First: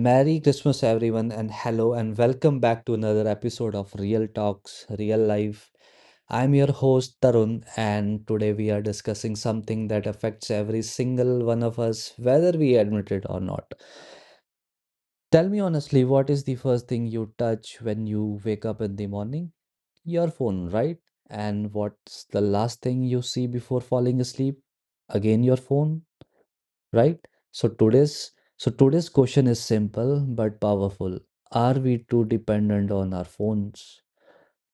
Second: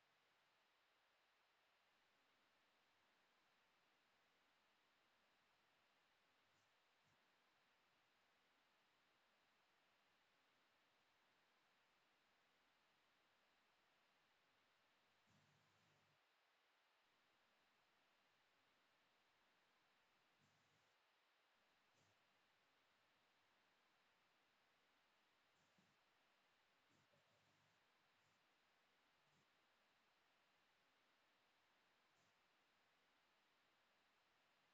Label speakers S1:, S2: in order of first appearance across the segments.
S1: Merry Christmas, everyone, and hello, and welcome back to another episode of Real Talks, Real Life. I'm your host, Tarun, and today we are discussing something that affects every single one of us, whether we admit it or not. Tell me honestly, what is the first thing you touch when you wake up in the morning? Your phone, right? And what's the last thing you see before falling asleep? Again, your phone, right? So today's so today's question is simple but powerful. Are we too dependent on our phones?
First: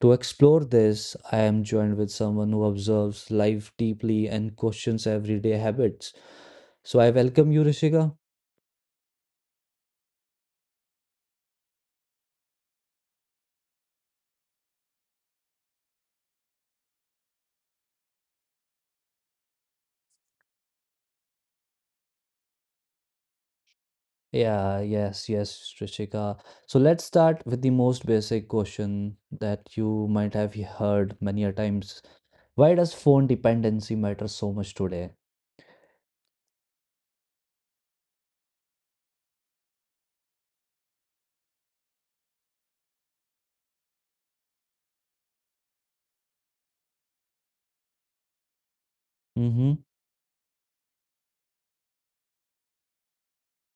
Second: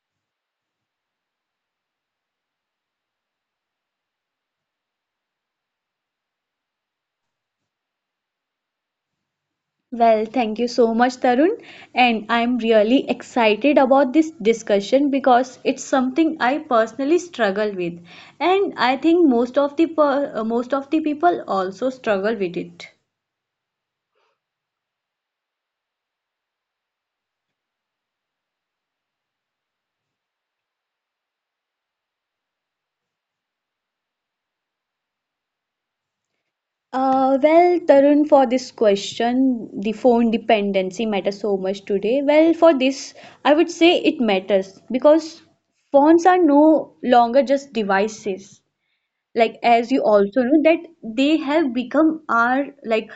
S1: To explore this, I am joined with someone who observes life deeply and questions everyday habits. So I welcome you, Rishika.
S2: Well, thank you so much, Tarun. And I'm really excited about this discussion because it's something I personally struggle with. And I think most of the people also struggle with it.
S1: Yeah, yes, yes, Rishika. So let's start with the most basic question that you might have heard many a times. Why does phone dependency matter so much today?
S2: Well, Tarun, for this question, the phone dependency matters so much today. Well, for this, I would say it matters because phones are no longer just devices.
S1: Mm-hmm.
S2: Like, as you also know, that they have become our, like,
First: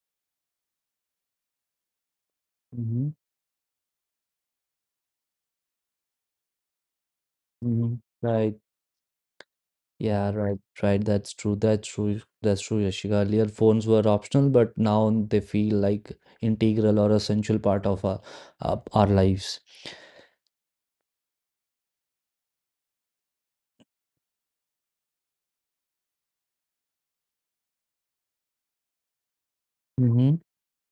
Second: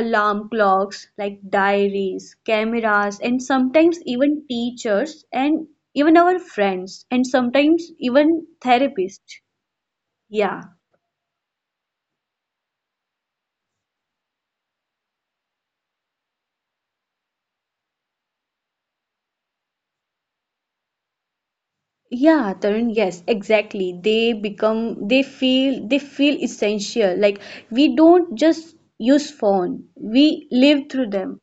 S2: alarm clocks, like diaries, cameras,
S1: Mm-hmm.
S2: and sometimes even teachers, and even our friends, and sometimes
S1: Mm-hmm.
S2: even
S1: Right.
S2: therapists.
S1: Yeah,
S2: Yeah,
S1: right, right. That's true. That's true. That's true, Yashika. Earlier, phones were optional, but now they feel like integral or essential part of our lives.
S2: yeah, Tarun, yes, exactly, they feel essential. Like, we don't just use phone, we live
S1: Mm-hmm.
S2: through them.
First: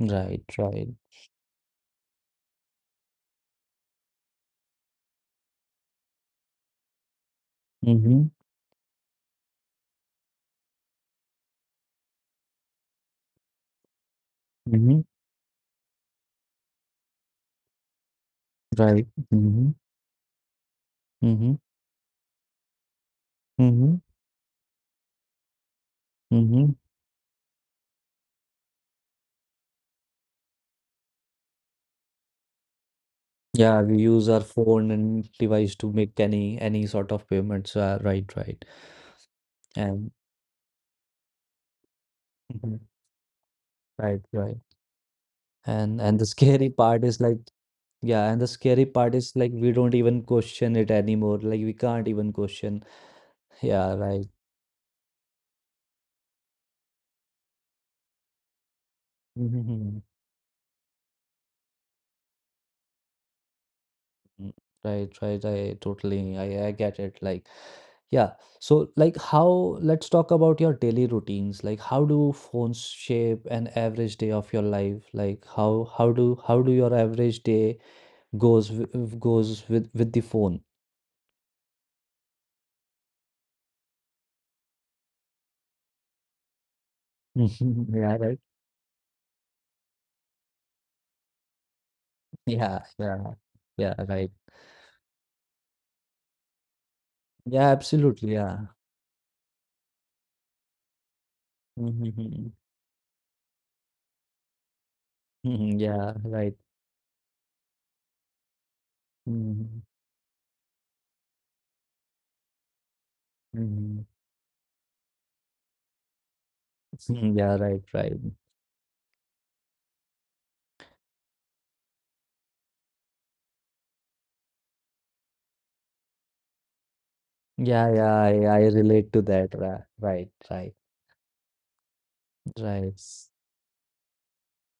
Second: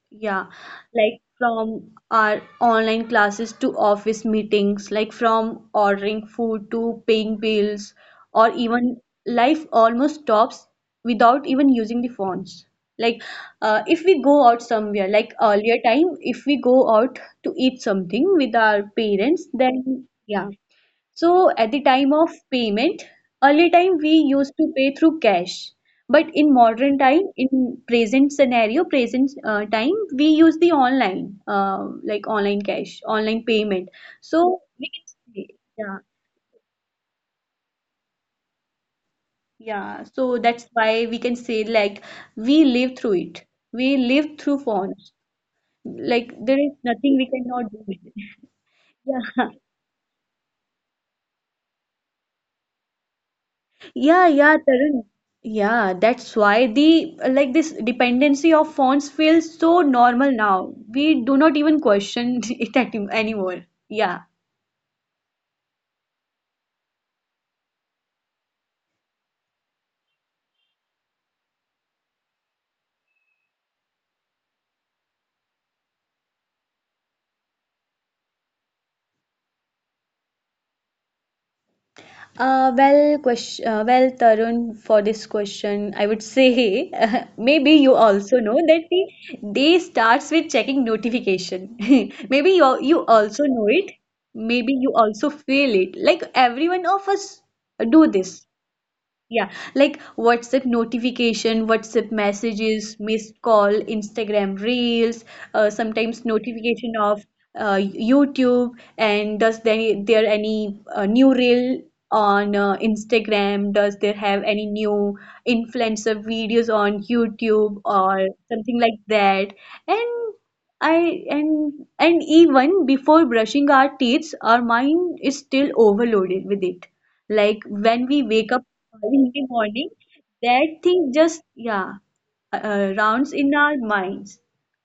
S1: Right,
S2: Yeah,
S1: right.
S2: like from our online classes to office meetings, like from ordering food to paying bills,
S1: Mm-hmm.
S2: or even life almost stops without even using the phones. Like, if we go out
S1: Mm-hmm.
S2: somewhere, like earlier time, if we go out to eat something with our
S1: Right.
S2: parents,
S1: Mm-hmm.
S2: then yeah. So
S1: Mm-hmm.
S2: at the time of payment, early time
S1: Mm-hmm.
S2: we used to pay through cash. But in
S1: Mm-hmm.
S2: modern time, in present scenario, present time, we use the online, like online cash, online
S1: Yeah,
S2: payment.
S1: we use our
S2: So we
S1: phone
S2: can
S1: and
S2: say,
S1: device to
S2: yeah,
S1: make any sort of payments. Right, right.
S2: yeah.
S1: And
S2: So that's why we can say, like, we live
S1: Mhm.
S2: through it. We
S1: Right,
S2: live through
S1: right.
S2: phones. Like,
S1: And the
S2: there is
S1: scary
S2: nothing
S1: part
S2: we
S1: is like
S2: cannot do with it.
S1: Yeah, and the scary part is
S2: Yeah.
S1: like we don't even question it anymore. Like we can't even question. Yeah,
S2: Yeah,
S1: right.
S2: yeah, Tarun. Yeah, that's why, the like, this dependency of phones feels so
S1: Mhm.
S2: normal now. We do not even question it anymore. Yeah.
S1: Mm. Right, right. I totally, I get it. Like, yeah. So, like, let's talk about your daily routines. Like, how do phones shape an average day of your life? Like, how do your average day goes, goes with the phone?
S2: Well, Tarun, for this question, I would say maybe you
S1: Yeah,
S2: also
S1: right.
S2: know that the day starts with checking notification. Maybe
S1: Yeah,
S2: you
S1: yeah,
S2: also know it.
S1: yeah, right.
S2: Maybe you also feel it. Like, every one of us
S1: Yeah,
S2: do
S1: absolutely.
S2: this.
S1: Yeah.
S2: Yeah, like WhatsApp notification, WhatsApp messages, missed call, Instagram reels,
S1: Yeah,
S2: sometimes
S1: right.
S2: notification of YouTube, and does
S1: Mhm,
S2: there any new reel on Instagram? Does
S1: mhm.
S2: there have any new influencer videos on
S1: Mm, yeah,
S2: YouTube
S1: right, right.
S2: or something like that? And I and even before brushing our teeth, our mind is still overloaded with it. Like,
S1: Yeah,
S2: when
S1: yeah,
S2: we
S1: I,
S2: wake up
S1: I
S2: early
S1: relate to
S2: in the
S1: that. Right,
S2: morning,
S1: right,
S2: that
S1: right,
S2: thing just, yeah,
S1: right.
S2: rounds in our minds.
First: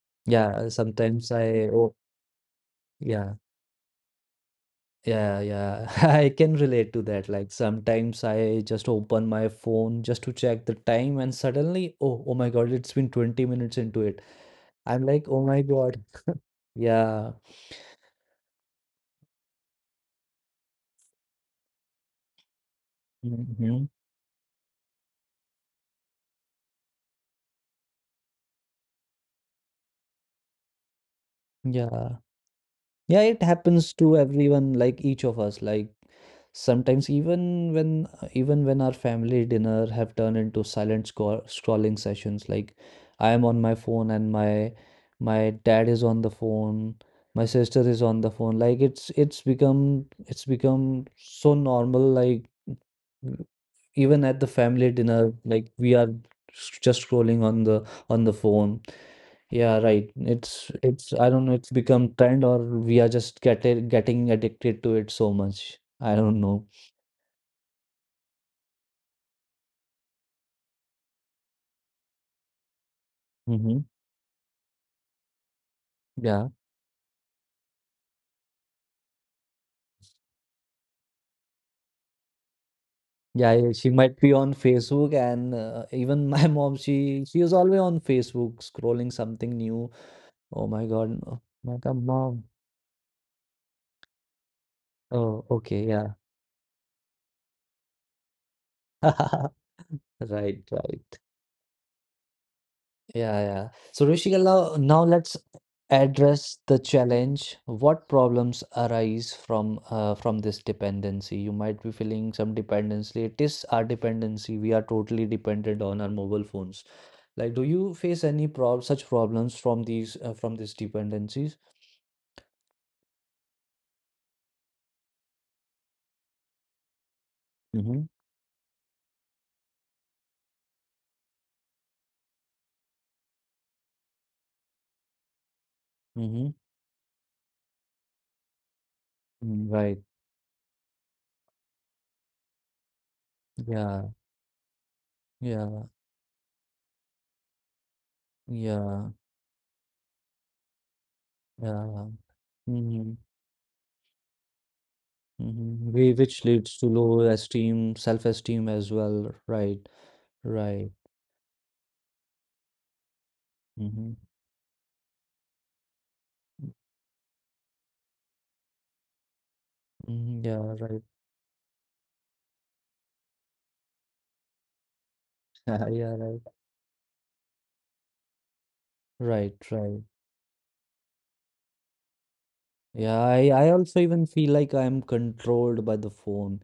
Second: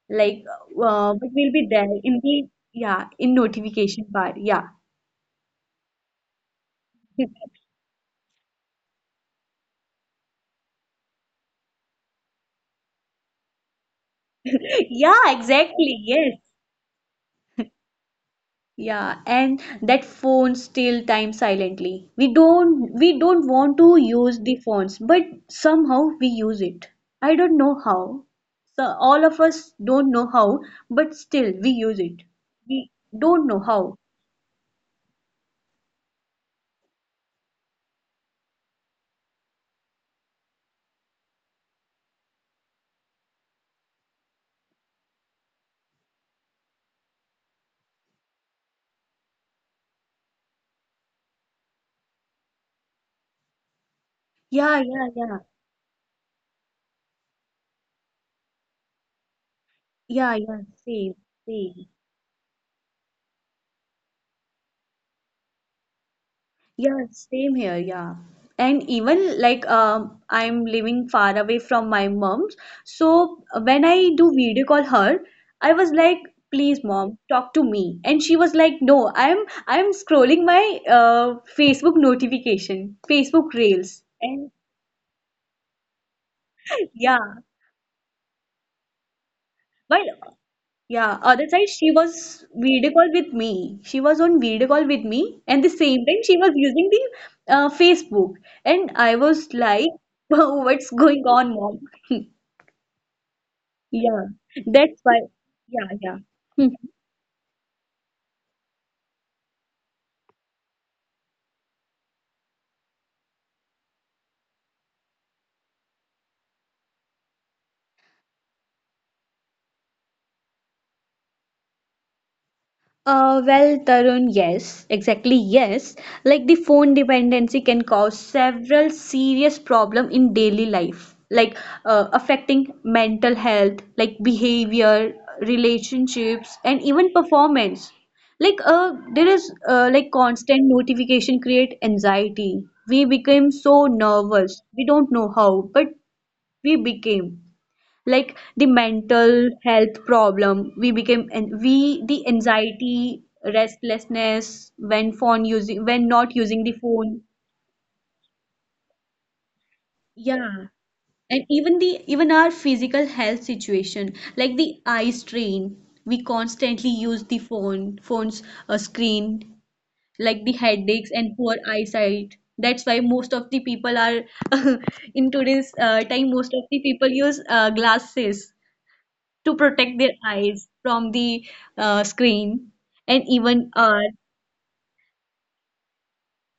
S2: Like,
S1: Yeah,
S2: but
S1: sometimes
S2: we'll be
S1: I,
S2: there
S1: oh,
S2: in the, yeah, in
S1: yeah,
S2: notification bar. Yeah.
S1: yeah, yeah. I can relate to that. Like sometimes I just open my phone just to check the time, and suddenly, oh, oh my God, it's been 20 minutes into it. I'm like,
S2: Yeah,
S1: oh my God.
S2: exactly. Yes.
S1: Yeah.
S2: Yeah, and that phone steal time silently. We don't want
S1: Hmm.
S2: to use the phones, but somehow we use it. I don't know how. So all of us don't know how, but still we use
S1: Yeah.
S2: it. We
S1: Yeah, it
S2: don't know
S1: happens
S2: how.
S1: to everyone, like each of us. Like sometimes, even when our family dinner have turned into silent scrolling sessions. Like I am on my phone and my dad is on the phone, my sister is on the phone. Like it's become so normal. Like w- even at the family
S2: Yeah, yeah,
S1: dinner,
S2: yeah.
S1: like we are just scrolling on the phone. Yeah, right.
S2: Yeah,
S1: It's.
S2: yeah,
S1: I
S2: same,
S1: don't know, it's
S2: same.
S1: become trend or we are just getting addicted to it so much. I don't know.
S2: Yeah, same here. Yeah. And even, like, I'm living far away from my mom's. So
S1: Mm-hmm.
S2: when I do video call her, I was like,
S1: Yeah.
S2: please, mom, talk to me. And she was like, no, I'm scrolling my Facebook notification,
S1: Yeah, yeah,
S2: Facebook
S1: she might
S2: Reels.
S1: be on
S2: And
S1: Facebook and even my mom, she
S2: yeah.
S1: she is always on Facebook scrolling something new.
S2: But
S1: Oh my God.
S2: yeah,
S1: No.
S2: other side
S1: Like, a
S2: she
S1: mom.
S2: was video call with me. She was on video call with
S1: Oh,
S2: me, and the
S1: okay, yeah.
S2: same time she was using the Facebook, and I was like,
S1: Right,
S2: "What's
S1: right.
S2: going on, mom?"
S1: Yeah, yeah. So
S2: Yeah,
S1: Rishika, now
S2: that's why.
S1: let's
S2: Yeah,
S1: address the
S2: yeah.
S1: challenge. What problems arise from this dependency? You might be feeling some dependency. It is our dependency. We are totally dependent on our mobile phones. Like, do you face any prob such problems from these dependencies?
S2: Well, Tarun, yes, exactly, yes. Like, the phone
S1: Mm-hmm.
S2: dependency can cause several serious problem in daily life, like affecting mental health, like behavior,
S1: Mm-hmm.
S2: relationships, and even performance. Like,
S1: Right.
S2: there is, like, constant notification create anxiety. We
S1: Yeah.
S2: became so nervous. We don't know
S1: Yeah.
S2: how, but we became, like,
S1: Yeah.
S2: the mental health problem we became, and
S1: Yeah.
S2: we the
S1: Mm-hmm.
S2: anxiety, restlessness when phone
S1: Mm-hmm.
S2: using
S1: Which
S2: when
S1: leads
S2: not
S1: to
S2: using the
S1: low
S2: phone.
S1: esteem, self-esteem as well. Right. Right.
S2: Yeah. And even the even our physical health
S1: Mm-hmm.
S2: situation, like the eye strain. We constantly use the phone phones, screen,
S1: Hmm.
S2: like the
S1: Yeah, right.
S2: headaches and poor eyesight. That's why most of the people are, in today's
S1: Yeah,
S2: time,
S1: right.
S2: most of the people use glasses
S1: Right,
S2: to
S1: right.
S2: protect their eyes from the screen.
S1: Yeah,
S2: And
S1: I
S2: even
S1: also even feel like I'm controlled by the phone.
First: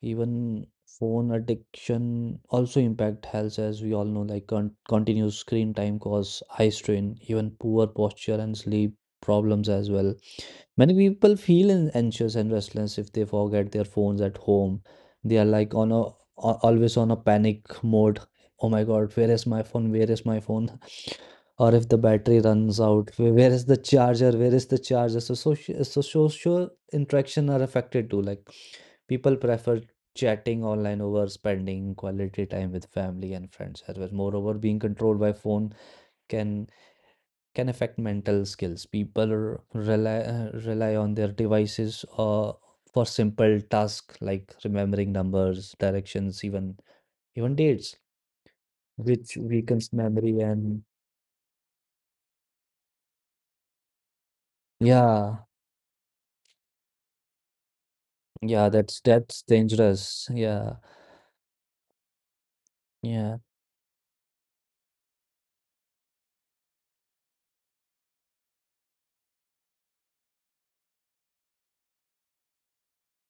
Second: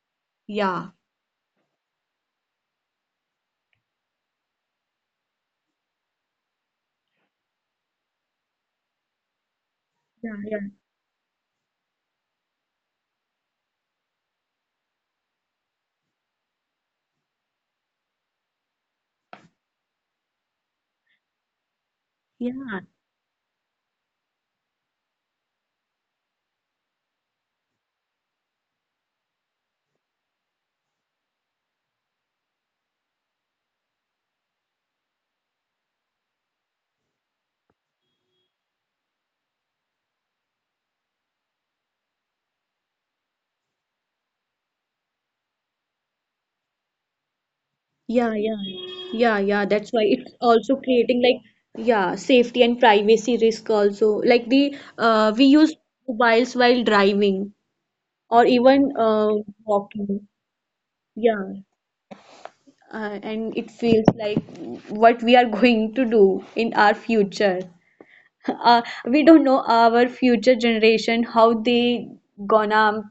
S1: Even
S2: yeah,
S1: phone addiction also impact health, as we all know, like continuous screen time cause eye strain, even poor posture and sleep problems as well.
S2: yeah, yeah,
S1: Many people feel anxious and restless if they forget their phones at home. They are like always on a panic mode. Oh my God, where is my phone? Where is my phone? Or if the battery runs
S2: yeah,
S1: out, where is the charger? Where is the charger? So social interaction are affected too. Like people prefer chatting online over spending quality time with family and friends as well. Moreover, being controlled by phone can can affect mental skills. People rely on their devices for simple tasks like remembering numbers, directions, even dates,
S2: yeah, yeah,
S1: which
S2: yeah, yeah,
S1: weakens
S2: that's why
S1: memory
S2: it's
S1: and
S2: also creating, like, yeah, safety and privacy risk also. Like, the
S1: yeah,
S2: we use mobiles while driving or
S1: yeah, that's
S2: even
S1: that's dangerous.
S2: walking.
S1: Yeah,
S2: Yeah,
S1: yeah,
S2: and it feels like what we are going to do in our future. uh, we don't know our future generation how they gonna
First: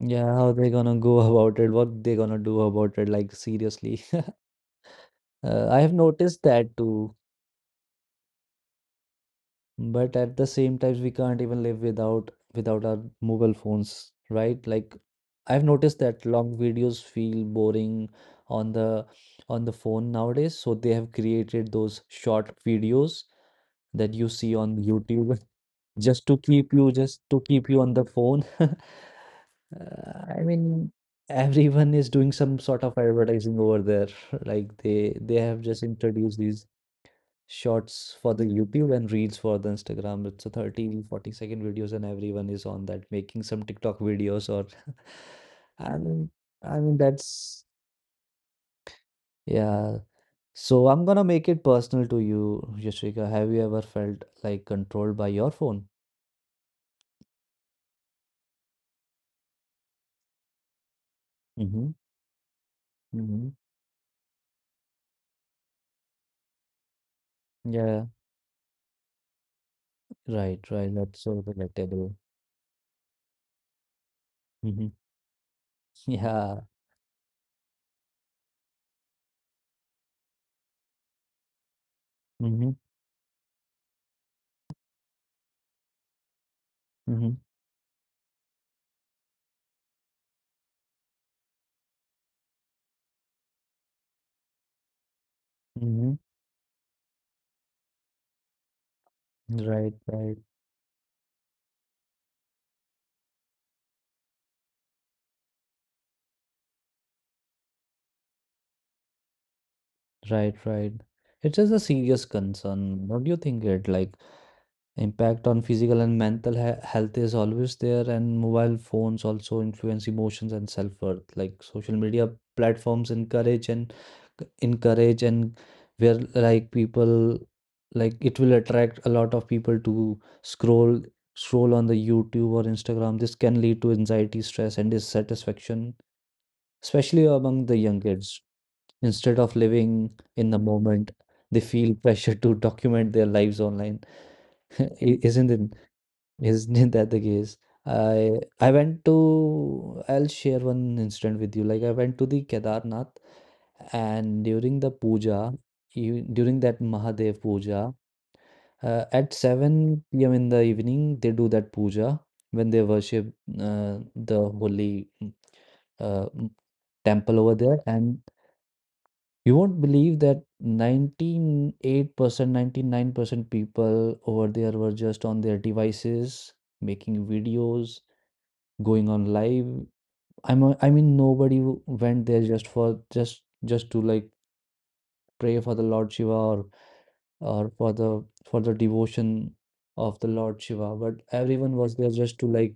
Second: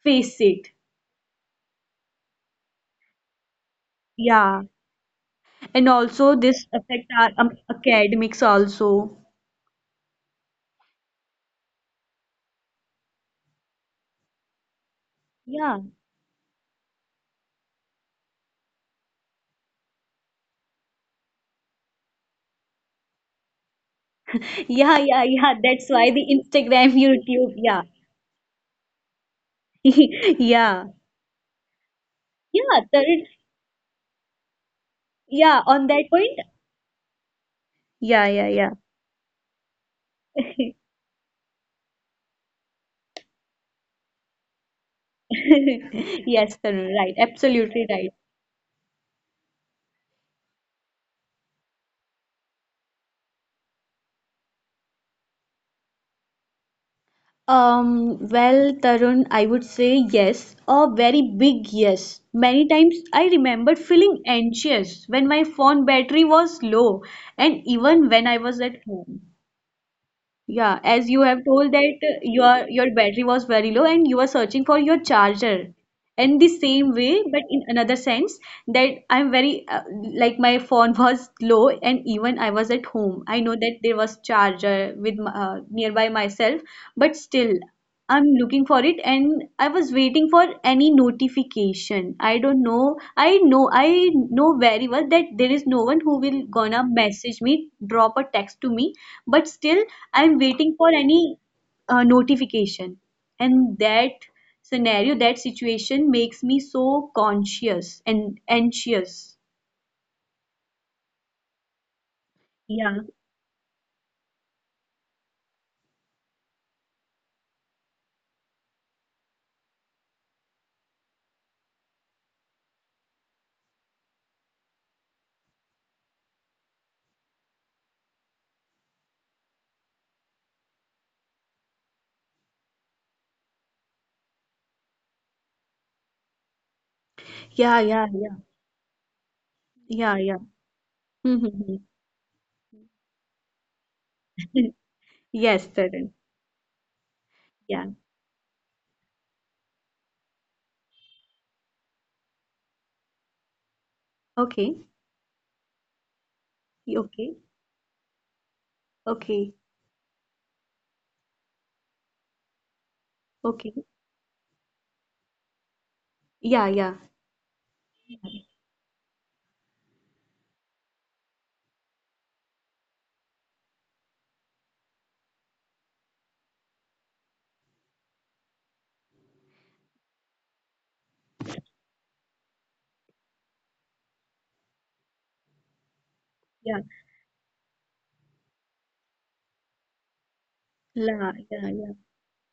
S1: yeah.
S2: face
S1: How they
S2: it.
S1: gonna go about it? What they gonna do about it? Like seriously,
S2: Yeah.
S1: I have
S2: And
S1: noticed
S2: also
S1: that
S2: this
S1: too.
S2: affect our academics also.
S1: But at the same times, we can't even live without our mobile phones, right? Like I've noticed
S2: Yeah.
S1: that long videos feel boring on the on the phone nowadays, so they have created those short videos that you see on
S2: Yeah,
S1: YouTube
S2: yeah, yeah. That's
S1: just
S2: why
S1: to
S2: the
S1: keep you
S2: Instagram,
S1: just to keep
S2: YouTube,
S1: you on
S2: yeah.
S1: the phone. I mean,
S2: Yeah.
S1: everyone is doing some sort
S2: Yeah,
S1: of
S2: Tarun.
S1: advertising over there. Like they have
S2: Yeah,
S1: just
S2: on that
S1: introduced
S2: point.
S1: these shorts
S2: Yeah,
S1: for the
S2: yeah, yeah.
S1: YouTube and reels for the Instagram. It's a 30 40-second videos and everyone is on that making some TikTok videos or I mean
S2: Yes,
S1: I mean
S2: Tarun, right.
S1: that's
S2: Absolutely right.
S1: yeah. So I'm gonna make it personal to you, Yashika. Have you ever felt like controlled by your phone?
S2: Well, Tarun, I would say yes, a very big
S1: Mm-hmm.
S2: yes. Many times I
S1: Mm-hmm.
S2: remembered feeling anxious when my phone battery was low, and
S1: Yeah.
S2: even when I was at home.
S1: Right,
S2: Yeah,
S1: right.
S2: as
S1: That's
S2: you
S1: so
S2: have told that
S1: relatable.
S2: your battery was very low and you were searching for
S1: Mm-hmm.
S2: your charger. And the
S1: Yeah.
S2: same way, but in another sense, that I'm very like, my phone was low, and even I was
S1: Mm-hmm.
S2: at home. I know that there was charger nearby myself, but
S1: Mm-hmm.
S2: still. I'm looking for it and I was waiting for any notification. I don't know. I know very well that there is no one who
S1: Mm-hmm.
S2: will gonna message me, drop a text to me, but still
S1: Right,
S2: I'm
S1: right,
S2: waiting for any notification. And that scenario, that situation makes me so conscious and anxious.
S1: right, right. It is a serious
S2: Yeah.
S1: concern. What do you think it like? Impact on physical and mental health is always there, and mobile phones also influence emotions and self-worth. Like social media platforms encourage and encourage and where like people like it will attract a lot of people to scroll on the YouTube or Instagram. This can lead to anxiety, stress, and dissatisfaction, especially among the
S2: Yeah,
S1: young
S2: yeah, yeah.
S1: kids. Instead of living
S2: Yeah, yeah.
S1: in the moment, they feel pressure to document their lives online. I- Isn't it?
S2: Yes, Tarun.
S1: Isn't that the case?
S2: Yeah.
S1: I I went to I'll share one incident with you. Like I went to the Kedarnath and during
S2: Okay.
S1: the puja, you during that Mahadev
S2: Okay.
S1: puja, at
S2: Okay.
S1: 7 p.m. in the evening they do that puja when they worship
S2: Okay.
S1: the holy uh, mm,
S2: Yeah, yeah,
S1: temple over there, and you won't believe that 98% 99% people over there were just on their devices, making videos, going on live. I mean, nobody went there just for just to like pray for the Lord Shiva
S2: yeah,
S1: or for the devotion of the Lord Shiva, but
S2: la,
S1: everyone
S2: yeah,
S1: was there
S2: yeah,
S1: just to like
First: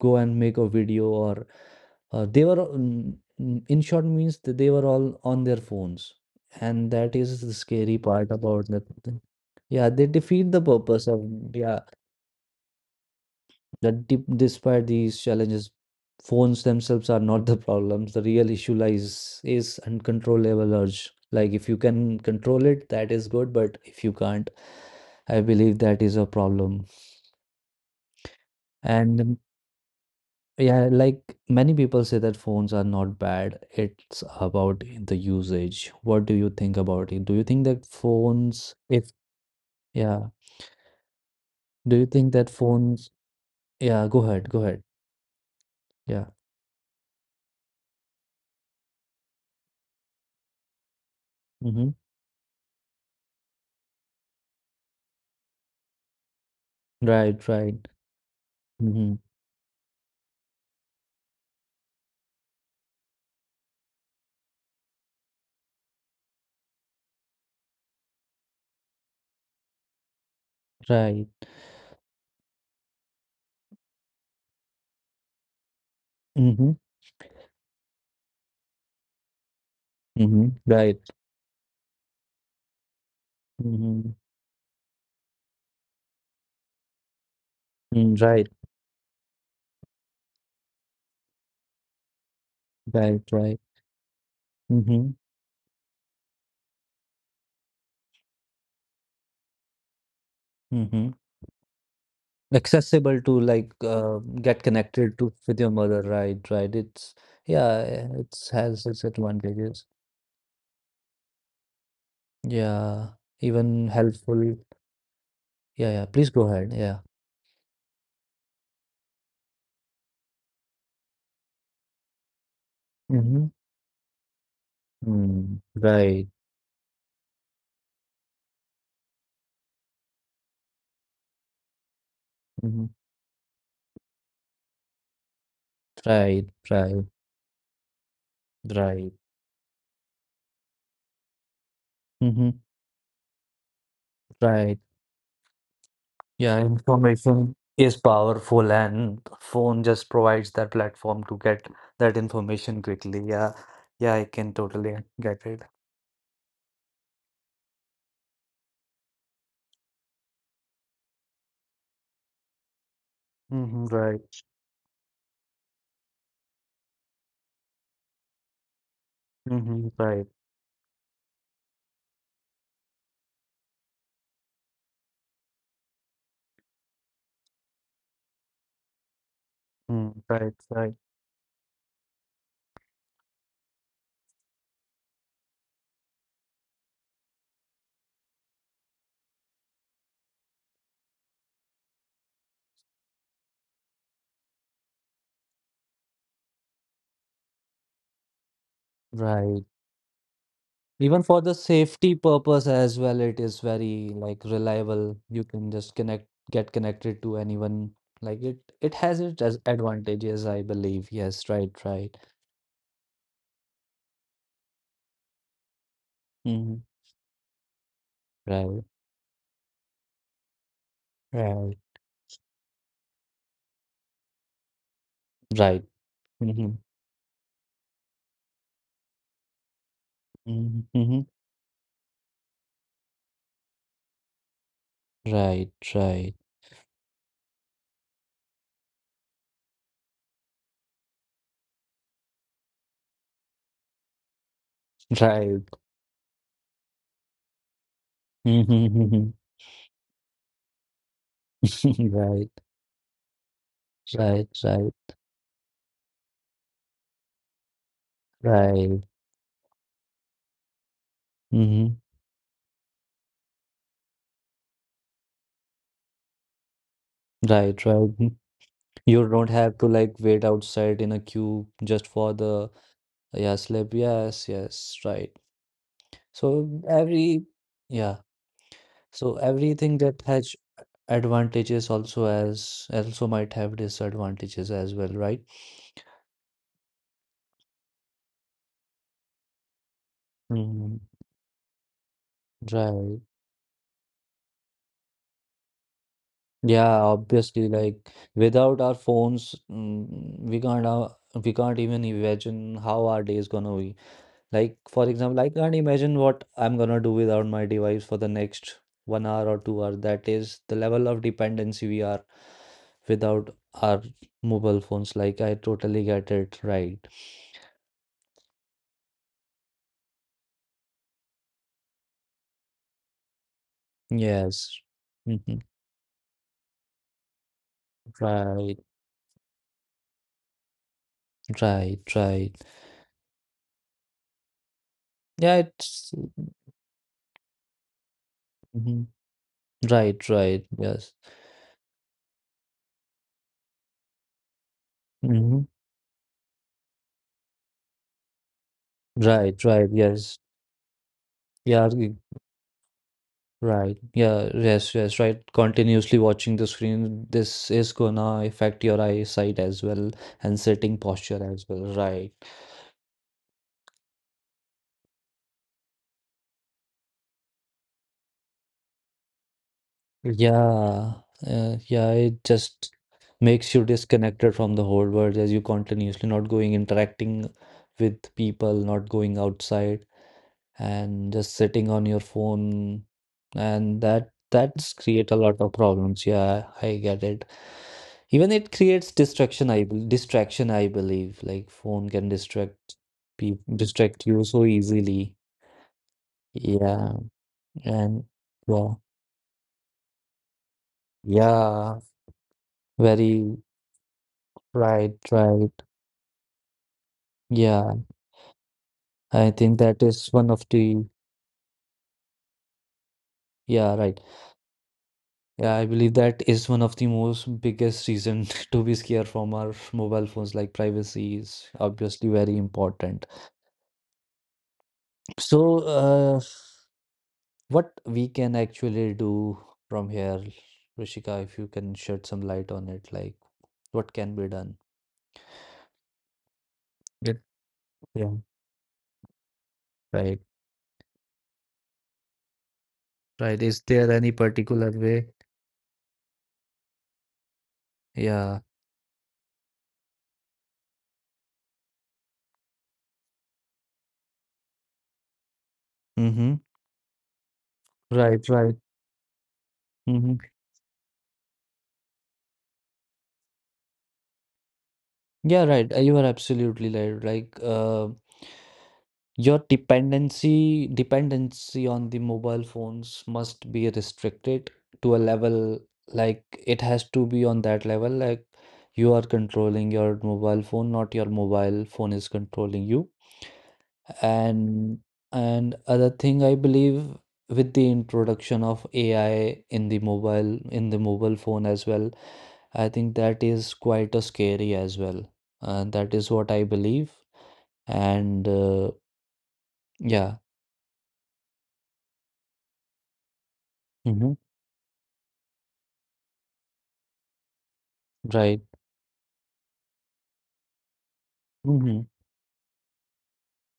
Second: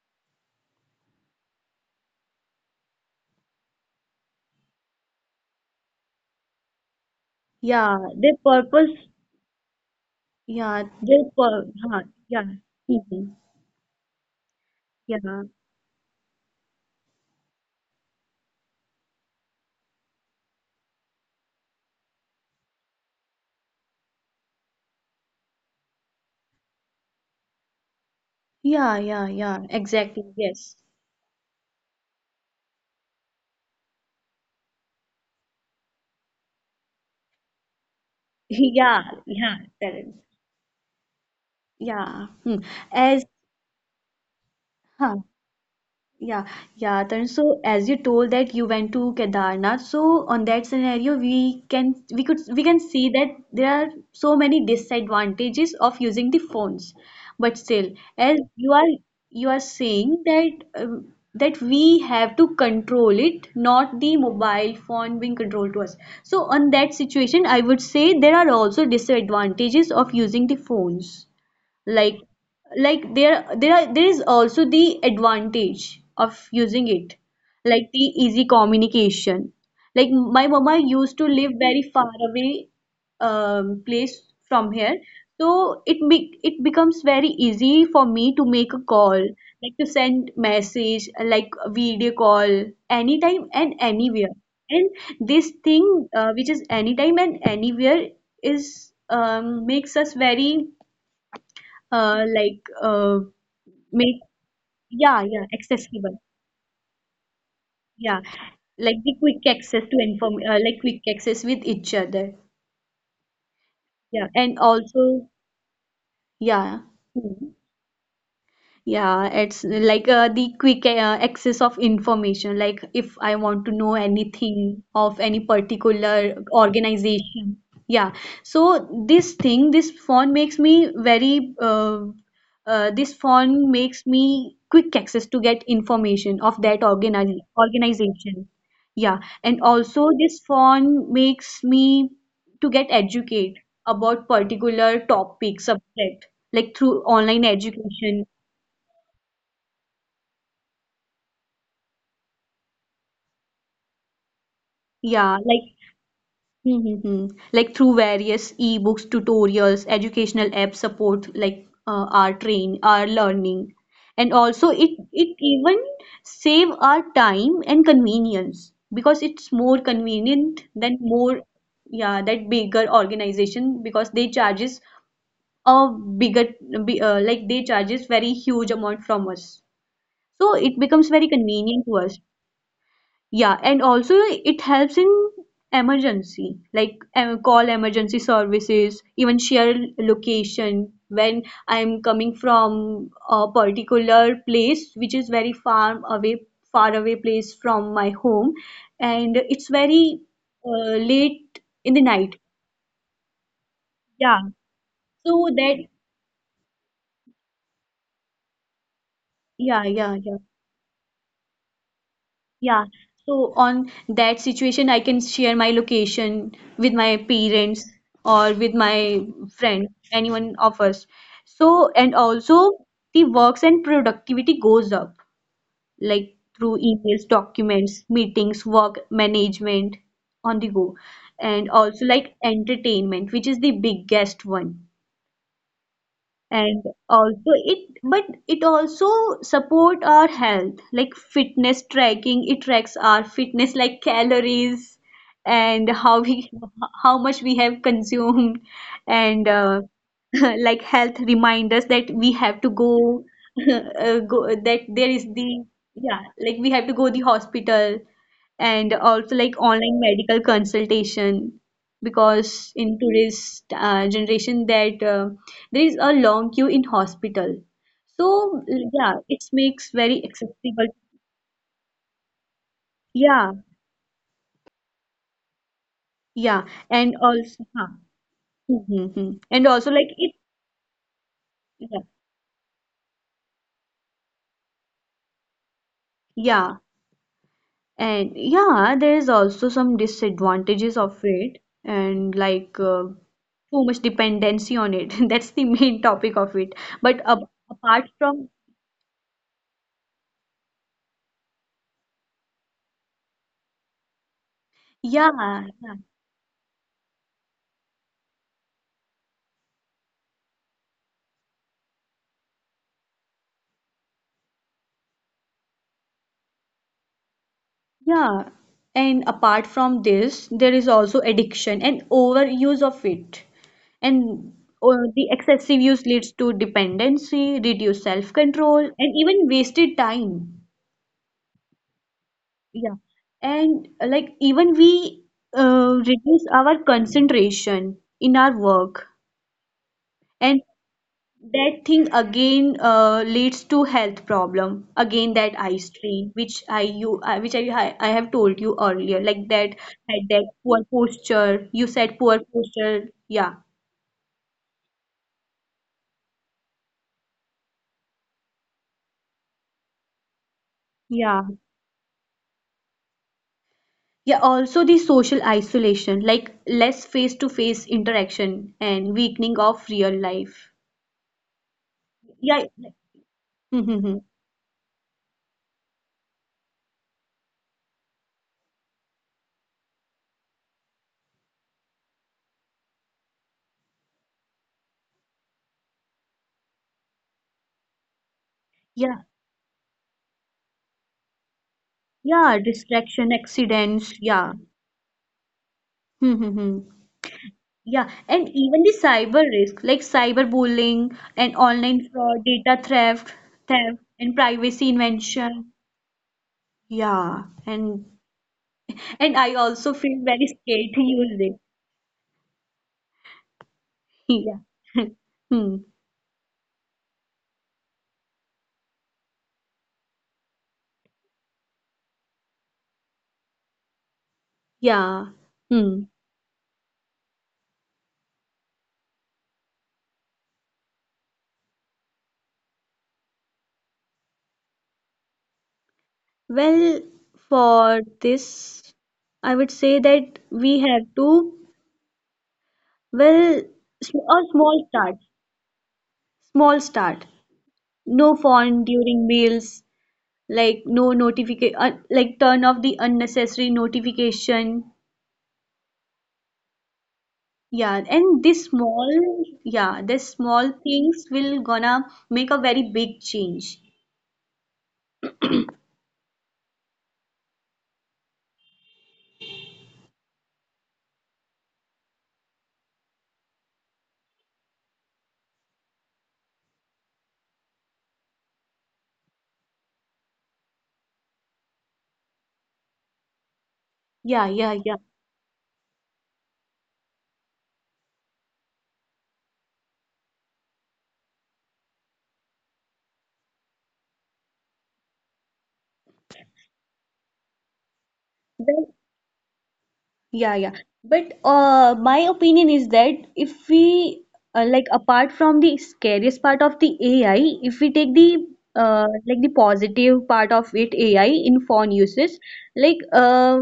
S1: go and make a video or they were in short means that they were all on their phones, and that is the scary
S2: yeah.
S1: part
S2: Their
S1: about
S2: purpose,
S1: that. Yeah, they defeat the
S2: yeah,
S1: purpose
S2: their
S1: of
S2: pur,
S1: yeah,
S2: huh, yeah, mhm,
S1: despite
S2: yeah,
S1: these challenges, phones themselves are not the problems. The real issue lies is uncontrollable urge. Like if you can control it, that is good, but if you can't, I believe that is a problem.
S2: yeah,
S1: And
S2: yeah, yeah. Exactly. Yes.
S1: yeah, like many people say that phones are not bad. It's about the usage. What do you think about it? Do you think that phones,
S2: Yeah,
S1: if
S2: yeah, correct.
S1: Yeah, do you
S2: Yeah.
S1: think
S2: Hmm.
S1: that phones,
S2: As,
S1: yeah, go ahead, go ahead.
S2: huh,
S1: Yeah.
S2: yeah, yeah, Tarun. So, as you told that you went to Kedarnath, so on that scenario, we can
S1: Mm-hmm.
S2: we could we can see that there are so many disadvantages of using the phones. But
S1: Right,
S2: still,
S1: right.
S2: as you are
S1: Mm-hmm.
S2: you are saying that, that we have to control it, not the mobile phone being controlled to us. So on that situation, I would say there are also disadvantages of using the phones,
S1: Right.
S2: like there is also the advantage of using
S1: Mhm,
S2: it, like the easy communication. Like, my mama
S1: mhm,
S2: used to
S1: right.
S2: live very far away place
S1: Mhm,
S2: from here, so it becomes very easy for me to
S1: mm,
S2: make a
S1: right,
S2: call, like to send message, like a video call, anytime
S1: right,
S2: and
S1: right.
S2: anywhere. And this
S1: Mhm,
S2: thing, which is anytime and anywhere, is makes us very,
S1: mhm.
S2: like
S1: Accessible to
S2: make
S1: like get
S2: yeah, yeah,
S1: connected to with your
S2: accessible.
S1: mother, right, right.
S2: Yeah,
S1: Yeah,
S2: like
S1: it's
S2: the
S1: has
S2: quick
S1: its
S2: access to
S1: advantages.
S2: inform like, quick access with each other.
S1: Yeah,
S2: Yeah,
S1: even
S2: and
S1: helpful.
S2: also
S1: Yeah, yeah.
S2: yeah.
S1: Please go ahead. Yeah.
S2: Hmm. Yeah, it's like, the quick access of information. Like, if I want to know
S1: Mm-hmm.
S2: anything of any
S1: Mm,
S2: particular
S1: right.
S2: organization. Yeah. So this thing, this
S1: Mm-hmm.
S2: phone makes me quick access to get information of that
S1: Right, right,
S2: organization. Yeah. And
S1: right.
S2: also this phone makes me to get
S1: Mm-hmm.
S2: educate about particular
S1: Right.
S2: topic, subject, like
S1: Yeah,
S2: through online
S1: information
S2: education.
S1: is powerful, and phone just provides that platform to get that information quickly. Yeah, yeah, I can
S2: Yeah,
S1: totally
S2: like,
S1: get it.
S2: mm-hmm. Like through various ebooks, tutorials, educational apps support, like our learning, and
S1: Mm-hmm,
S2: also it
S1: right.
S2: it even save our time and convenience, because it's more
S1: Mm-hmm,
S2: convenient
S1: right.
S2: than more. Yeah, that bigger organization, because they charges a bigger bi- like they charges very huge amount from us. So
S1: Mm,
S2: it becomes
S1: right.
S2: very
S1: Right.
S2: convenient to us. Yeah, and also it helps in emergency, like call emergency services, even share location when I'm coming from a particular place which is very far away place from my home, and it's
S1: Right.
S2: very late
S1: Even for
S2: in
S1: the
S2: the night.
S1: safety purpose as well, it is
S2: Yeah,
S1: very like
S2: so
S1: reliable. You
S2: that
S1: can just connect, get connected to anyone. Like it has
S2: yeah,
S1: its as
S2: yeah, yeah.
S1: advantages, I believe. Yes, right, right.
S2: Yeah, so on that situation, I can share my location with my
S1: Mm-hmm,
S2: parents or with my
S1: right,
S2: friend, anyone of us. So, and
S1: right,
S2: also the works and productivity goes up,
S1: right.
S2: like through
S1: Mm-hmm,
S2: emails, documents, meetings, work management on the go.
S1: mm-hmm,
S2: And
S1: mm-hmm.
S2: also, like, entertainment, which is the biggest one,
S1: Right,
S2: and
S1: right,
S2: also it but it also support our health, like fitness tracking. It tracks our fitness, like calories, and
S1: right.
S2: how much we have consumed,
S1: Mhm,
S2: and
S1: mhm.
S2: like health reminders that we have to
S1: Right,
S2: go go, that
S1: right,
S2: there is
S1: right,
S2: the, yeah, like, we have to go the hospital, and also like
S1: right.
S2: online medical consultation,
S1: Hmm.
S2: because in today's generation, that there is a long queue in hospital,
S1: Right, right.
S2: so
S1: Mhm.
S2: yeah, it
S1: You
S2: makes
S1: don't
S2: very
S1: have to like
S2: accessible.
S1: wait outside in a queue just for the,
S2: Yeah,
S1: yeah, slip. Yes, yes, right.
S2: yeah,
S1: So
S2: and
S1: every
S2: also huh.
S1: Yeah,
S2: Mm-hmm.
S1: so
S2: Mm-hmm. And
S1: everything
S2: also like
S1: that
S2: it,
S1: has advantages
S2: yeah,
S1: also as also might have disadvantages as well, right?
S2: yeah, and yeah, there is also some
S1: Hmm.
S2: disadvantages of it, and like,
S1: Right.
S2: too much dependency on it, that's the main topic of it,
S1: Yeah,
S2: but ab
S1: obviously, like
S2: apart from
S1: without our phones, we can't uh, we can't even imagine how our day is gonna be. Like for
S2: yeah,
S1: example, I can't
S2: yeah.
S1: imagine what I'm gonna do without my device for the next 1 hour or 2 hours. That is the level of dependency we are without our mobile phones. Like I totally get it, right?
S2: Yeah, and apart from this, there is also addiction and overuse of it. And
S1: Yes.
S2: the
S1: Mhm.
S2: excessive use leads to dependency, reduced self-control,
S1: Right,
S2: and even wasted time.
S1: right, right.
S2: Yeah. And like, even we
S1: Yeah, it's
S2: reduce our concentration in our work.
S1: mhm. Right,
S2: And
S1: right, yes.
S2: that thing again leads to health problem again, that
S1: Hmm.
S2: eye strain which I have told you earlier, like
S1: Right,
S2: that
S1: right,
S2: had
S1: yes.
S2: that poor posture. You
S1: Yeah,
S2: said poor posture, yeah.
S1: right. Yeah, yes, yes, right. Continuously watching the screen, this is gonna affect your eyesight as well and sitting
S2: Yeah,
S1: posture as well, right?
S2: yeah, also the social isolation, like less face to face interaction and weakening of real life.
S1: Yeah, yeah, it
S2: Yeah,
S1: just makes you
S2: yeah.
S1: disconnected from the whole world as you continuously not going interacting with people, not going outside, and just sitting on your phone, and that's create a lot of problems. Yeah, I get it. Even it creates
S2: Yeah,
S1: distraction, distraction, I believe. Like phone can
S2: yeah,
S1: distract
S2: distraction,
S1: people, distract you
S2: accidents,
S1: so
S2: yeah.
S1: easily. Yeah, and
S2: Yeah, and
S1: yeah,
S2: even the cyber risk, like cyberbullying and
S1: yeah,
S2: online fraud, data theft,
S1: very
S2: and privacy
S1: right, right.
S2: invasion. Yeah,
S1: Yeah,
S2: and
S1: I
S2: and I
S1: think that
S2: also
S1: is
S2: feel
S1: one of
S2: very
S1: the
S2: scared to use it.
S1: yeah, right.
S2: Yeah.
S1: Yeah, I
S2: Hmm.
S1: believe that is one of the most biggest reason to be scared from our mobile phones. Like privacy is obviously very important.
S2: Yeah.
S1: So,
S2: Hmm.
S1: what we can actually do from here, Rishika, if you can shed some light on it, like what can be done?
S2: Well,
S1: It,
S2: for
S1: yeah,
S2: this, I would say
S1: right,
S2: that we have to,
S1: right. Is
S2: well,
S1: there any
S2: s- a
S1: particular
S2: small
S1: way?
S2: start, small start. No
S1: Yeah.
S2: phone during meals, like no notification, like turn off the unnecessary notification.
S1: Mm-hmm.
S2: Yeah,
S1: Right,
S2: and
S1: right.
S2: this small, yeah,
S1: Mm-hmm.
S2: this small things will gonna make a very big change.
S1: Yeah, right. You are absolutely right. Like, your dependency on the mobile phones must be restricted to a level, like it has to be on that level, like you are controlling your mobile phone, not your mobile phone is controlling you.
S2: Yeah, yeah,
S1: And
S2: yeah,
S1: and other thing I believe, with the introduction of AI in the mobile phone as well, I think that is quite a scary as well. And that is what I believe. And
S2: well.
S1: yeah.
S2: Yeah, yeah. But my opinion is that if we,
S1: Mm-hmm.
S2: like apart from the scariest part of the AI, if we take the,
S1: Right.
S2: like, the positive part of it, AI in phone
S1: Mhm.
S2: usage, like,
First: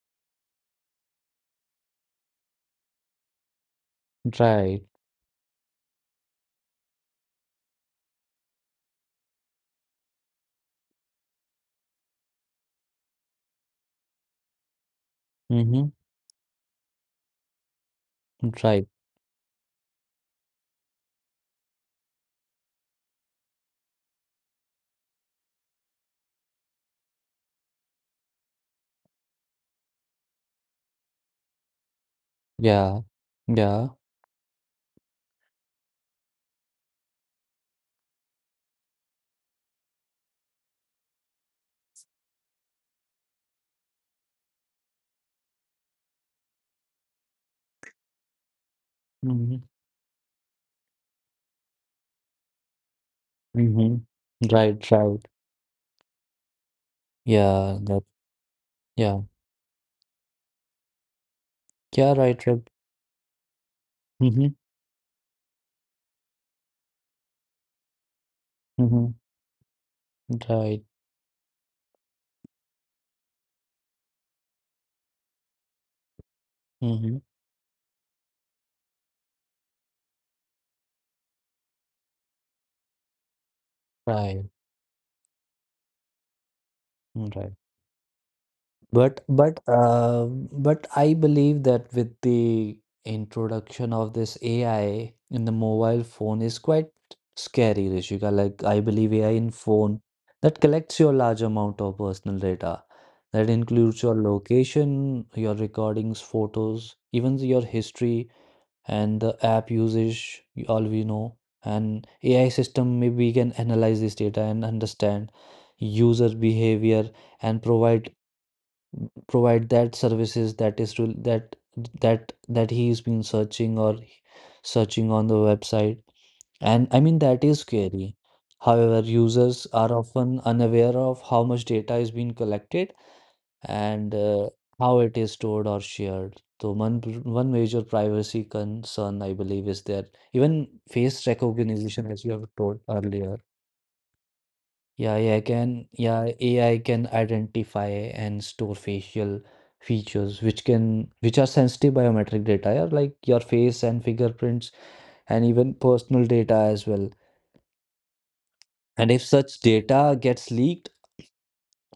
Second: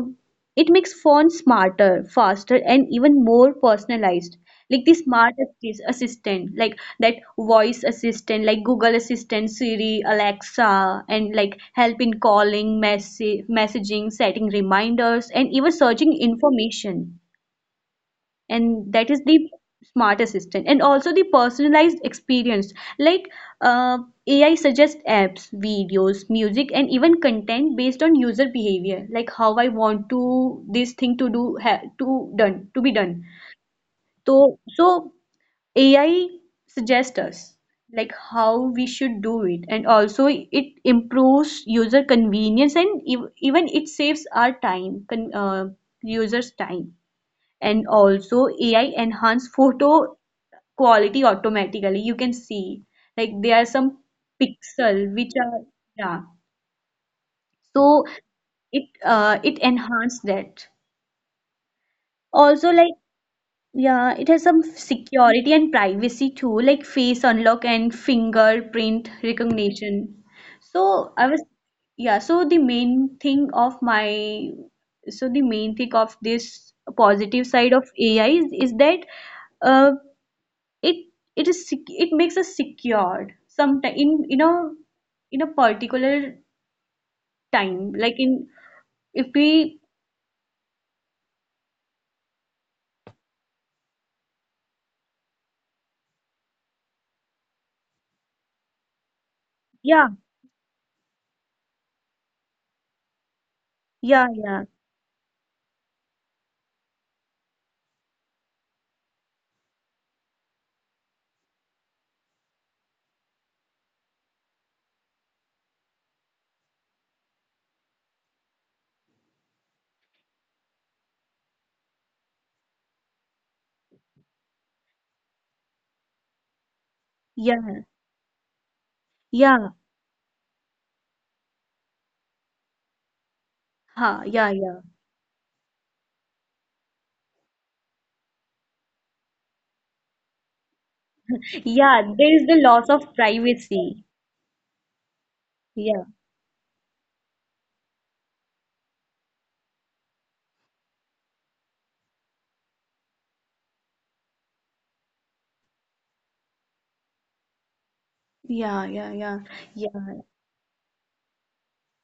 S2: it makes phone smarter, faster, and even more personalized.
S1: Right.
S2: Like the assistant, like that voice assistant, like Google Assistant, Siri, Alexa, and like help in calling, message messaging, setting reminders, and even
S1: Mhm.
S2: searching information.
S1: Right.
S2: And that is the smart assistant. And also the personalized experience, like, uh, AI suggests apps, videos, music, and even content based on user behavior, like how I want to this thing to do, to done to be done.
S1: Yeah. Yeah.
S2: So AI suggests us like how we should do it. And also it improves user convenience and even it saves our time, users time. And also AI enhance
S1: Mhm.
S2: photo quality automatically, you can see, like there are some
S1: Mhm.
S2: pixel
S1: Right.
S2: which
S1: Right.
S2: are, yeah.
S1: Yeah.
S2: So
S1: That. Yeah.
S2: it enhanced that.
S1: Yeah.
S2: Also
S1: Right. Right.
S2: like, yeah, it has some
S1: Mhm.
S2: security and privacy too, like face unlock and fingerprint
S1: Mhm.
S2: recognition. So
S1: Right.
S2: I was, yeah, so the main thing of my, So the main thing of this positive
S1: Mhm.
S2: side of AI is that, uh, it it is it makes us secured sometime, in a,
S1: Right.
S2: in a particular
S1: Mm, right.
S2: time, like in, if
S1: But
S2: we,
S1: but uh, but I believe that with the introduction of this AI in the mobile phone is quite scary, Rishika. Like I believe AI in
S2: yeah,
S1: phone that collects your large amount of personal data. That includes
S2: yeah,
S1: your
S2: yeah,
S1: location, your recordings, photos, even your history and the app usage, all we know. And AI system maybe can analyze this data and understand user behavior and provide that services that that he's been searching or searching on the website. And I mean that is
S2: yeah,
S1: scary. However, users
S2: yeah,
S1: are often unaware of how much data is being collected, and
S2: huh, yeah, yeah.
S1: how it is stored or shared. So one major privacy concern I believe is there, even face recognition,
S2: Yeah,
S1: as you
S2: there
S1: have
S2: is the
S1: told
S2: loss of
S1: earlier.
S2: privacy.
S1: Yeah, yeah, I can.
S2: Yeah,
S1: Yeah, AI can identify and store facial features, which can, which are sensitive biometric data, yeah, like your face and fingerprints, and even personal data as well.
S2: yeah, yeah,
S1: And if
S2: yeah,
S1: such
S2: yeah,
S1: data gets leaked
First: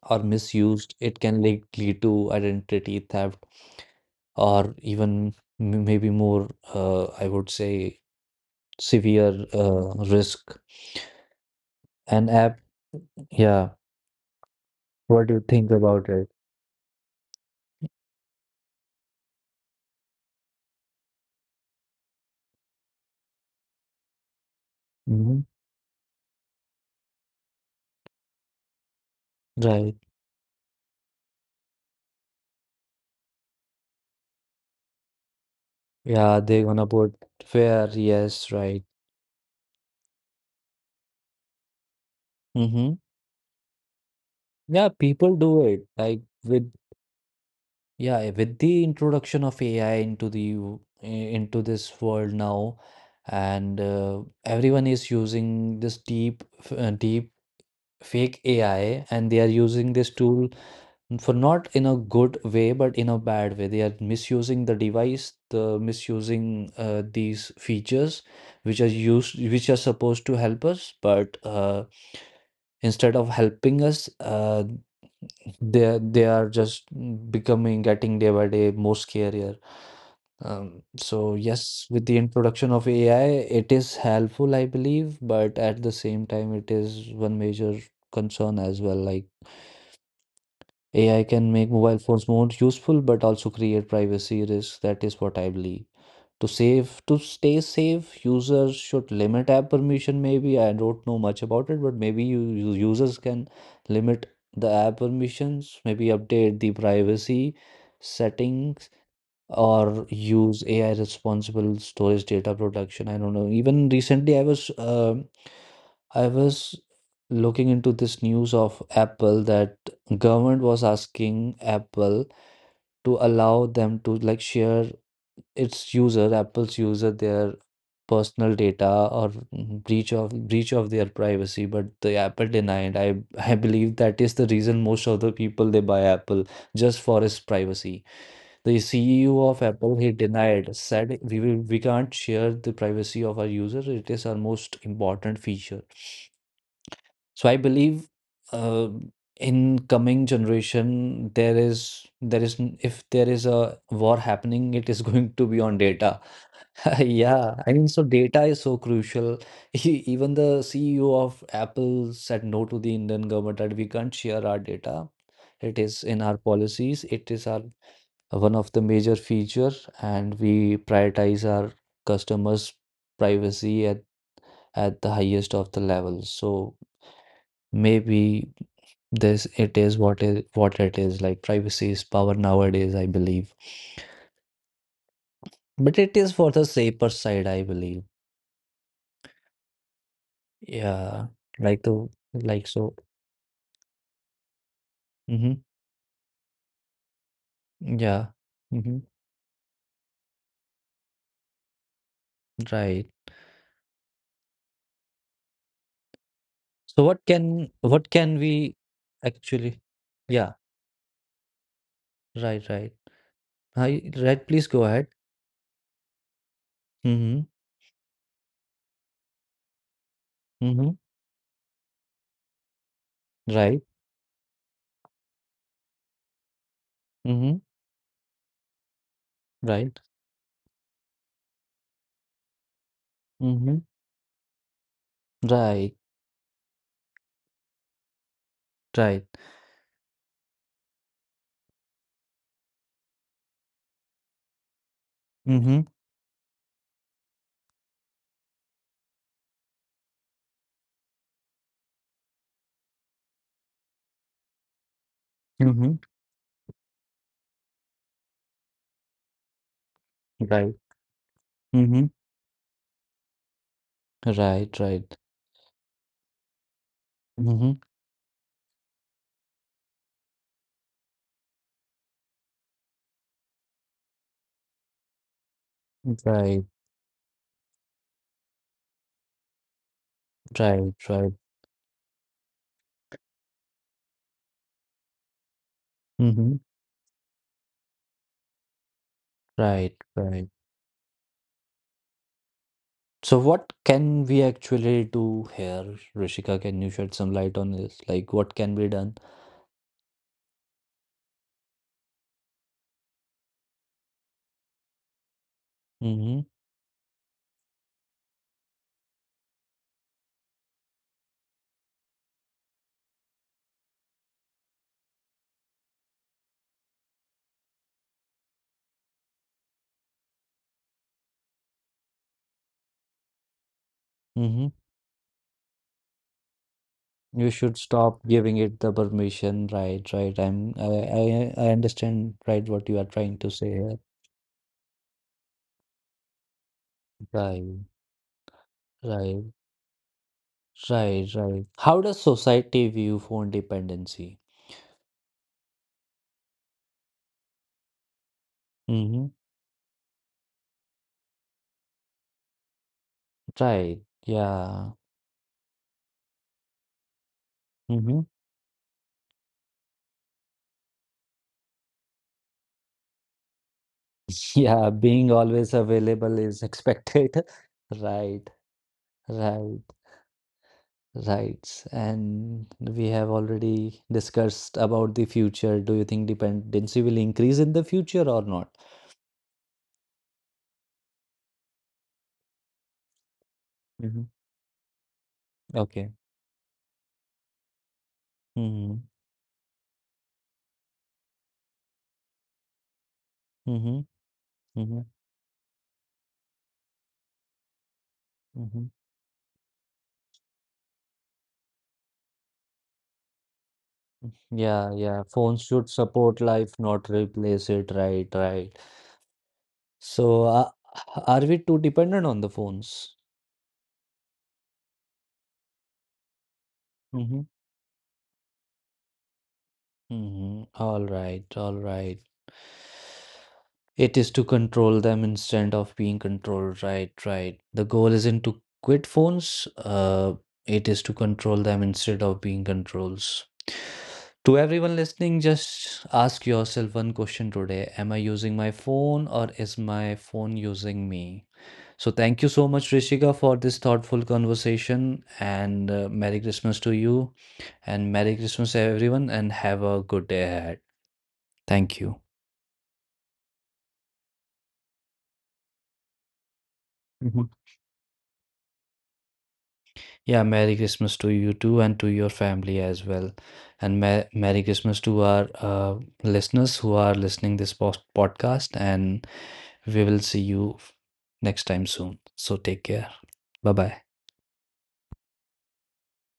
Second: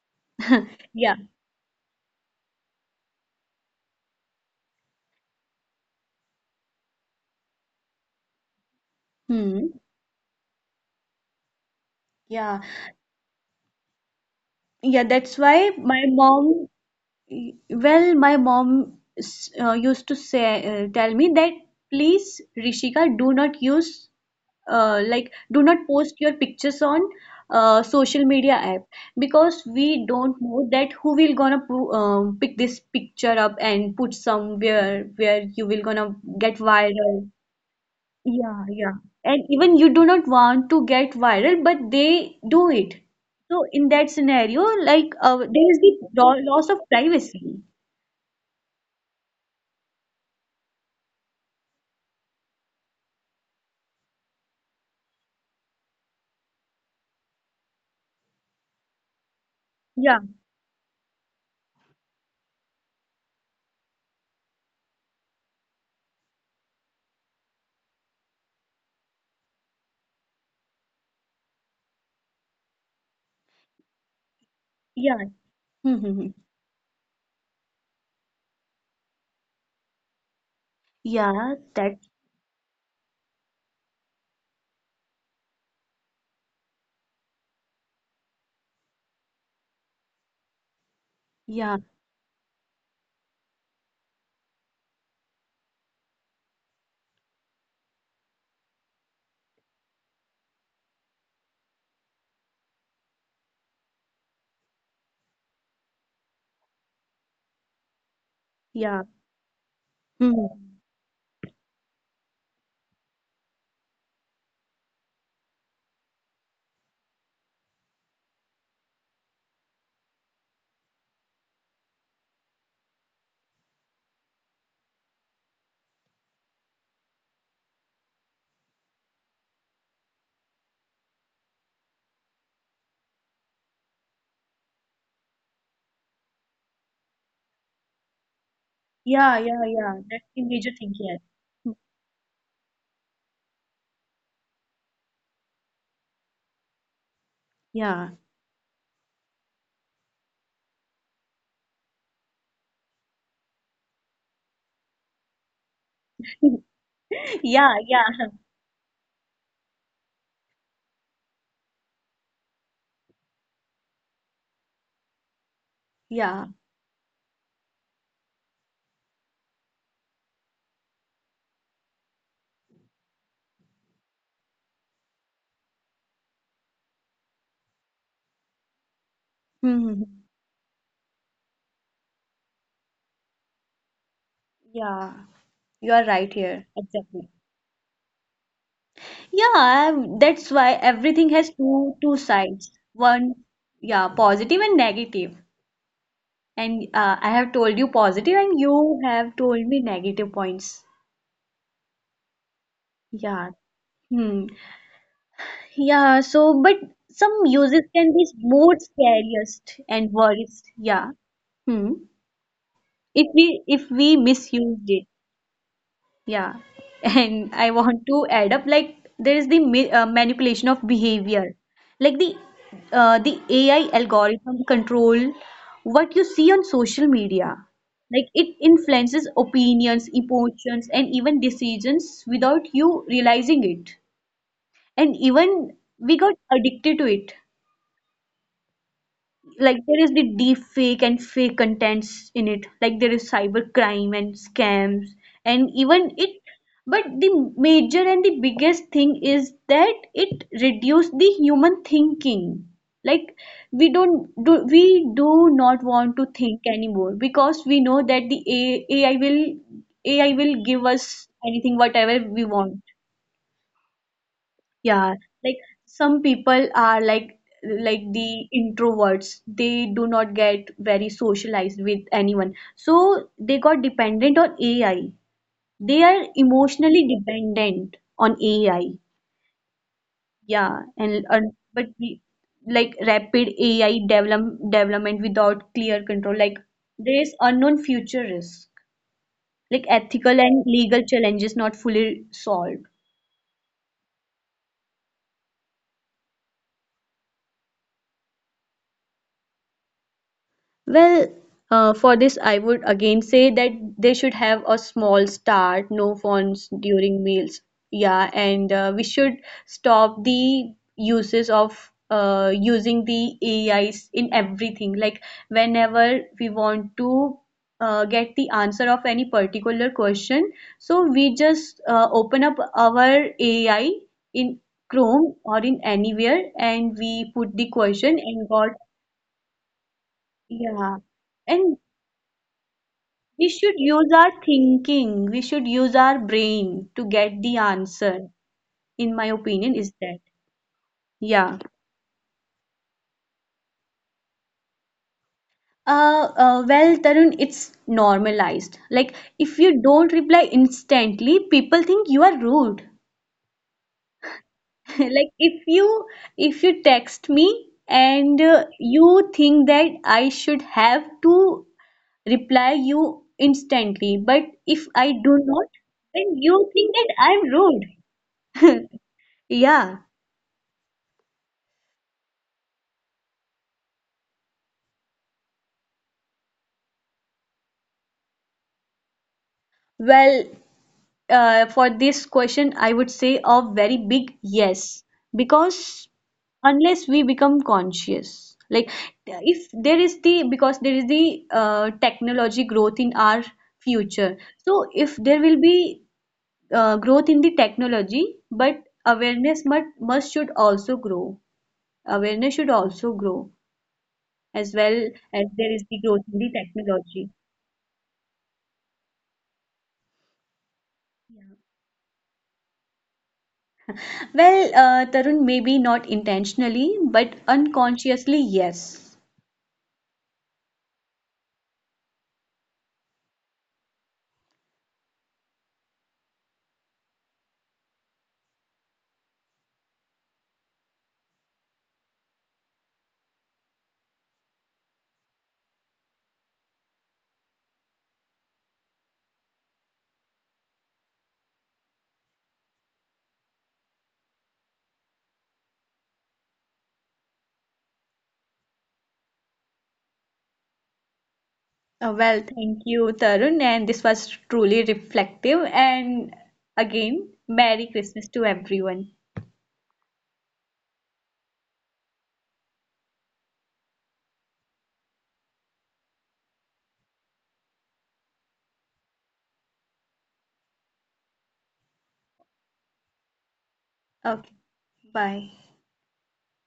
S1: or misused,
S2: yeah.
S1: it can lead to identity theft, or even maybe more, I would say, severe
S2: Hmm.
S1: risk. An
S2: Yeah,
S1: app, yeah.
S2: yeah. That's
S1: What do you
S2: why
S1: think
S2: my
S1: about it?
S2: mom, well, my mom, used to tell me that, please, Rishika, do not use, like,
S1: Hmm.
S2: do not post your pictures on, social media app, because we
S1: Right.
S2: don't know that who will gonna pick this picture up and put somewhere where you will gonna
S1: Yeah, they're
S2: get
S1: gonna put
S2: viral.
S1: fair, yes, right.
S2: Yeah, yeah. And even you do not want to get viral, but they do
S1: Mm-hmm.
S2: it. So in that scenario,
S1: Yeah,
S2: like,
S1: people
S2: there
S1: do
S2: is
S1: it
S2: the
S1: like with
S2: loss of privacy.
S1: yeah, with the introduction of AI into into this world now, and everyone is using this deep fake AI, and they are using this
S2: Yeah,
S1: tool for not in a good way, but in a bad way. They are misusing the device, the misusing these features, which are used, which are supposed to help us, but instead of helping us
S2: yeah.
S1: they
S2: Mm-hmm.
S1: are just becoming getting day by day more scarier, um, so
S2: Yeah,
S1: yes,
S2: that,
S1: with the introduction of AI, it is helpful I believe, but at the same time it is one major concern as well. Like AI can make
S2: yeah,
S1: mobile phones more useful, but also create privacy risks. That is what I believe. To stay safe, users should limit app permission. Maybe I don't know much about it, but maybe you users can limit the app permissions, maybe update the privacy settings,
S2: yeah.
S1: or
S2: Hmm.
S1: use AI responsible storage data protection. I don't know. Even recently I was I was looking into this news of Apple, that government was asking Apple to allow them to like share its user, Apple's user, their personal data, or breach of their privacy, but the Apple denied. I I believe that is the reason most of the people they buy Apple just for its privacy. The
S2: Yeah,
S1: CEO
S2: yeah,
S1: of
S2: yeah.
S1: Apple, he
S2: That's the major
S1: denied,
S2: thing here.
S1: said we can't share the privacy of our user. It is our most important feature. So I
S2: Yeah.
S1: believe uh, in coming generation, there is if there is a war happening, it is going to be on data. Yeah,
S2: Yeah,
S1: I mean, so
S2: yeah,
S1: data is so crucial. Even the CEO of Apple said no to the Indian government that we can't share our data. It is in our
S2: yeah.
S1: policies. It is our one of the major feature, and we prioritize our customers' privacy at the highest of the level. So. Maybe this it is what it
S2: Hmm,
S1: is.
S2: hmm,
S1: Like
S2: hmm.
S1: privacy is power nowadays, I believe. But it is for the
S2: Yeah,
S1: safer side, I
S2: you are
S1: believe.
S2: right here. Exactly.
S1: Yeah,
S2: Yeah,
S1: like to
S2: that's why
S1: like so.
S2: everything has two sides. One,
S1: Hmm.
S2: yeah, positive and negative.
S1: Yeah.
S2: And I have
S1: Hmm.
S2: told you positive, and you have told me negative points.
S1: Right.
S2: Yeah. Hmm.
S1: So
S2: Yeah. So, but
S1: what can
S2: some
S1: we
S2: uses can be
S1: actually?
S2: more
S1: Yeah.
S2: scariest and worst. Yeah.
S1: Right. Right.
S2: Hmm.
S1: Hi. Right. Please
S2: If
S1: go
S2: we
S1: ahead.
S2: if we misused it.
S1: Mm-hmm.
S2: Yeah, and I want to add up, like there is the
S1: Mm-hmm.
S2: manipulation of behavior, like the,
S1: Right.
S2: the AI algorithm control what you
S1: Mm-hmm.
S2: see on social media. Like it
S1: Right.
S2: influences opinions, emotions, and even decisions without you
S1: Mm-hmm.
S2: realizing it. And
S1: Right.
S2: even we got addicted to it,
S1: Right.
S2: like there is the deep fake and fake contents in it, like there is cyber crime and scams.
S1: Mm-hmm.
S2: And even it, but the major and the biggest thing is that it reduce the human thinking, like, we do
S1: Mm-hmm.
S2: not want to think anymore, because we know that the AI will, AI will
S1: Right.
S2: give us anything
S1: Mm-hmm.
S2: whatever we want.
S1: Right. Right.
S2: Yeah, like some people are like
S1: Mhm.
S2: like the introverts. They do not get very socialized with anyone, so they got dependent on AI. They are
S1: Right,
S2: emotionally dependent on AI. Yeah,
S1: right,
S2: and
S1: right.
S2: but we, like rapid AI development without clear control,
S1: Mhm.
S2: like there is unknown future risk, like
S1: Right,
S2: ethical
S1: right.
S2: and legal challenges not fully solved.
S1: So what can we actually do here, Rishika? Can you shed some light on this? Like what can be done?
S2: Well, for this, I would again say that they should have a small start, no
S1: Mm-hmm.
S2: phones during meals. Yeah, and we should stop the uses of using the AIs in everything. Like whenever we want to, get the answer of any particular question, so we just, open up our AI in
S1: Mm-hmm.
S2: Chrome or in anywhere, and we put
S1: You
S2: the
S1: should
S2: question
S1: stop
S2: and
S1: giving
S2: got,
S1: it the permission. Right, right. I'm
S2: yeah. And
S1: I understand right what you are
S2: we
S1: trying to
S2: should
S1: say
S2: use
S1: here.
S2: our thinking, we should use our brain to get the
S1: Right,
S2: answer, in my
S1: right,
S2: opinion, is that.
S1: right,
S2: Yeah.
S1: right. How does society view phone dependency?
S2: Well, Tarun, it's normalized. Like,
S1: Mm-hmm.
S2: if you don't reply instantly, people think you are rude.
S1: Right. Yeah.
S2: Like, if you text me and
S1: Mm-hmm.
S2: you think that I should have to reply you instantly, but if I
S1: Yeah,
S2: do
S1: being
S2: not,
S1: always
S2: then
S1: available
S2: you
S1: is
S2: think that I'm
S1: expected. Right,
S2: rude. Yeah.
S1: right, right. And we have already discussed about the future. Do you think dependency will increase in the future or not?
S2: Well, for this question, I would say a very big
S1: Hmm.
S2: yes, because
S1: Okay.
S2: unless we become conscious, like
S1: Mm-hmm.
S2: if there is the, because there is the, technology growth in our
S1: Mm-hmm.
S2: future. So if
S1: Mm-hmm.
S2: there will be, growth in the technology, but
S1: Mm-hmm.
S2: awareness must should also grow. Awareness should also grow as well,
S1: Yeah, yeah.
S2: as there
S1: Phones
S2: is the
S1: should
S2: growth in the
S1: support life, not
S2: technology.
S1: replace it. Right, right. So,
S2: Yeah.
S1: are we too dependent on the phones?
S2: Well, Tarun, maybe not intentionally, but
S1: Mm-hmm.
S2: unconsciously, yes.
S1: Mhm. All right, all right. It is to control them instead of being controlled. Right, right. The goal isn't to quit phones. It is to control them instead of being controls. To everyone listening, just ask yourself one question today. Am I using my phone, or is my phone using me? So thank you so much, Rishika, for this thoughtful conversation, and Merry Christmas to you. And Merry Christmas, everyone, and have a good day ahead. Thank you.
S2: Well, thank you, Tarun, and this was truly reflective. And again,
S1: Mhm.
S2: Merry Christmas to everyone.
S1: Yeah, Merry Christmas to you too, and to your family as well. And Merry Christmas to our listeners who are listening this post podcast. And we will see you next time soon. So take care. Bye bye.
S2: Okay, bye.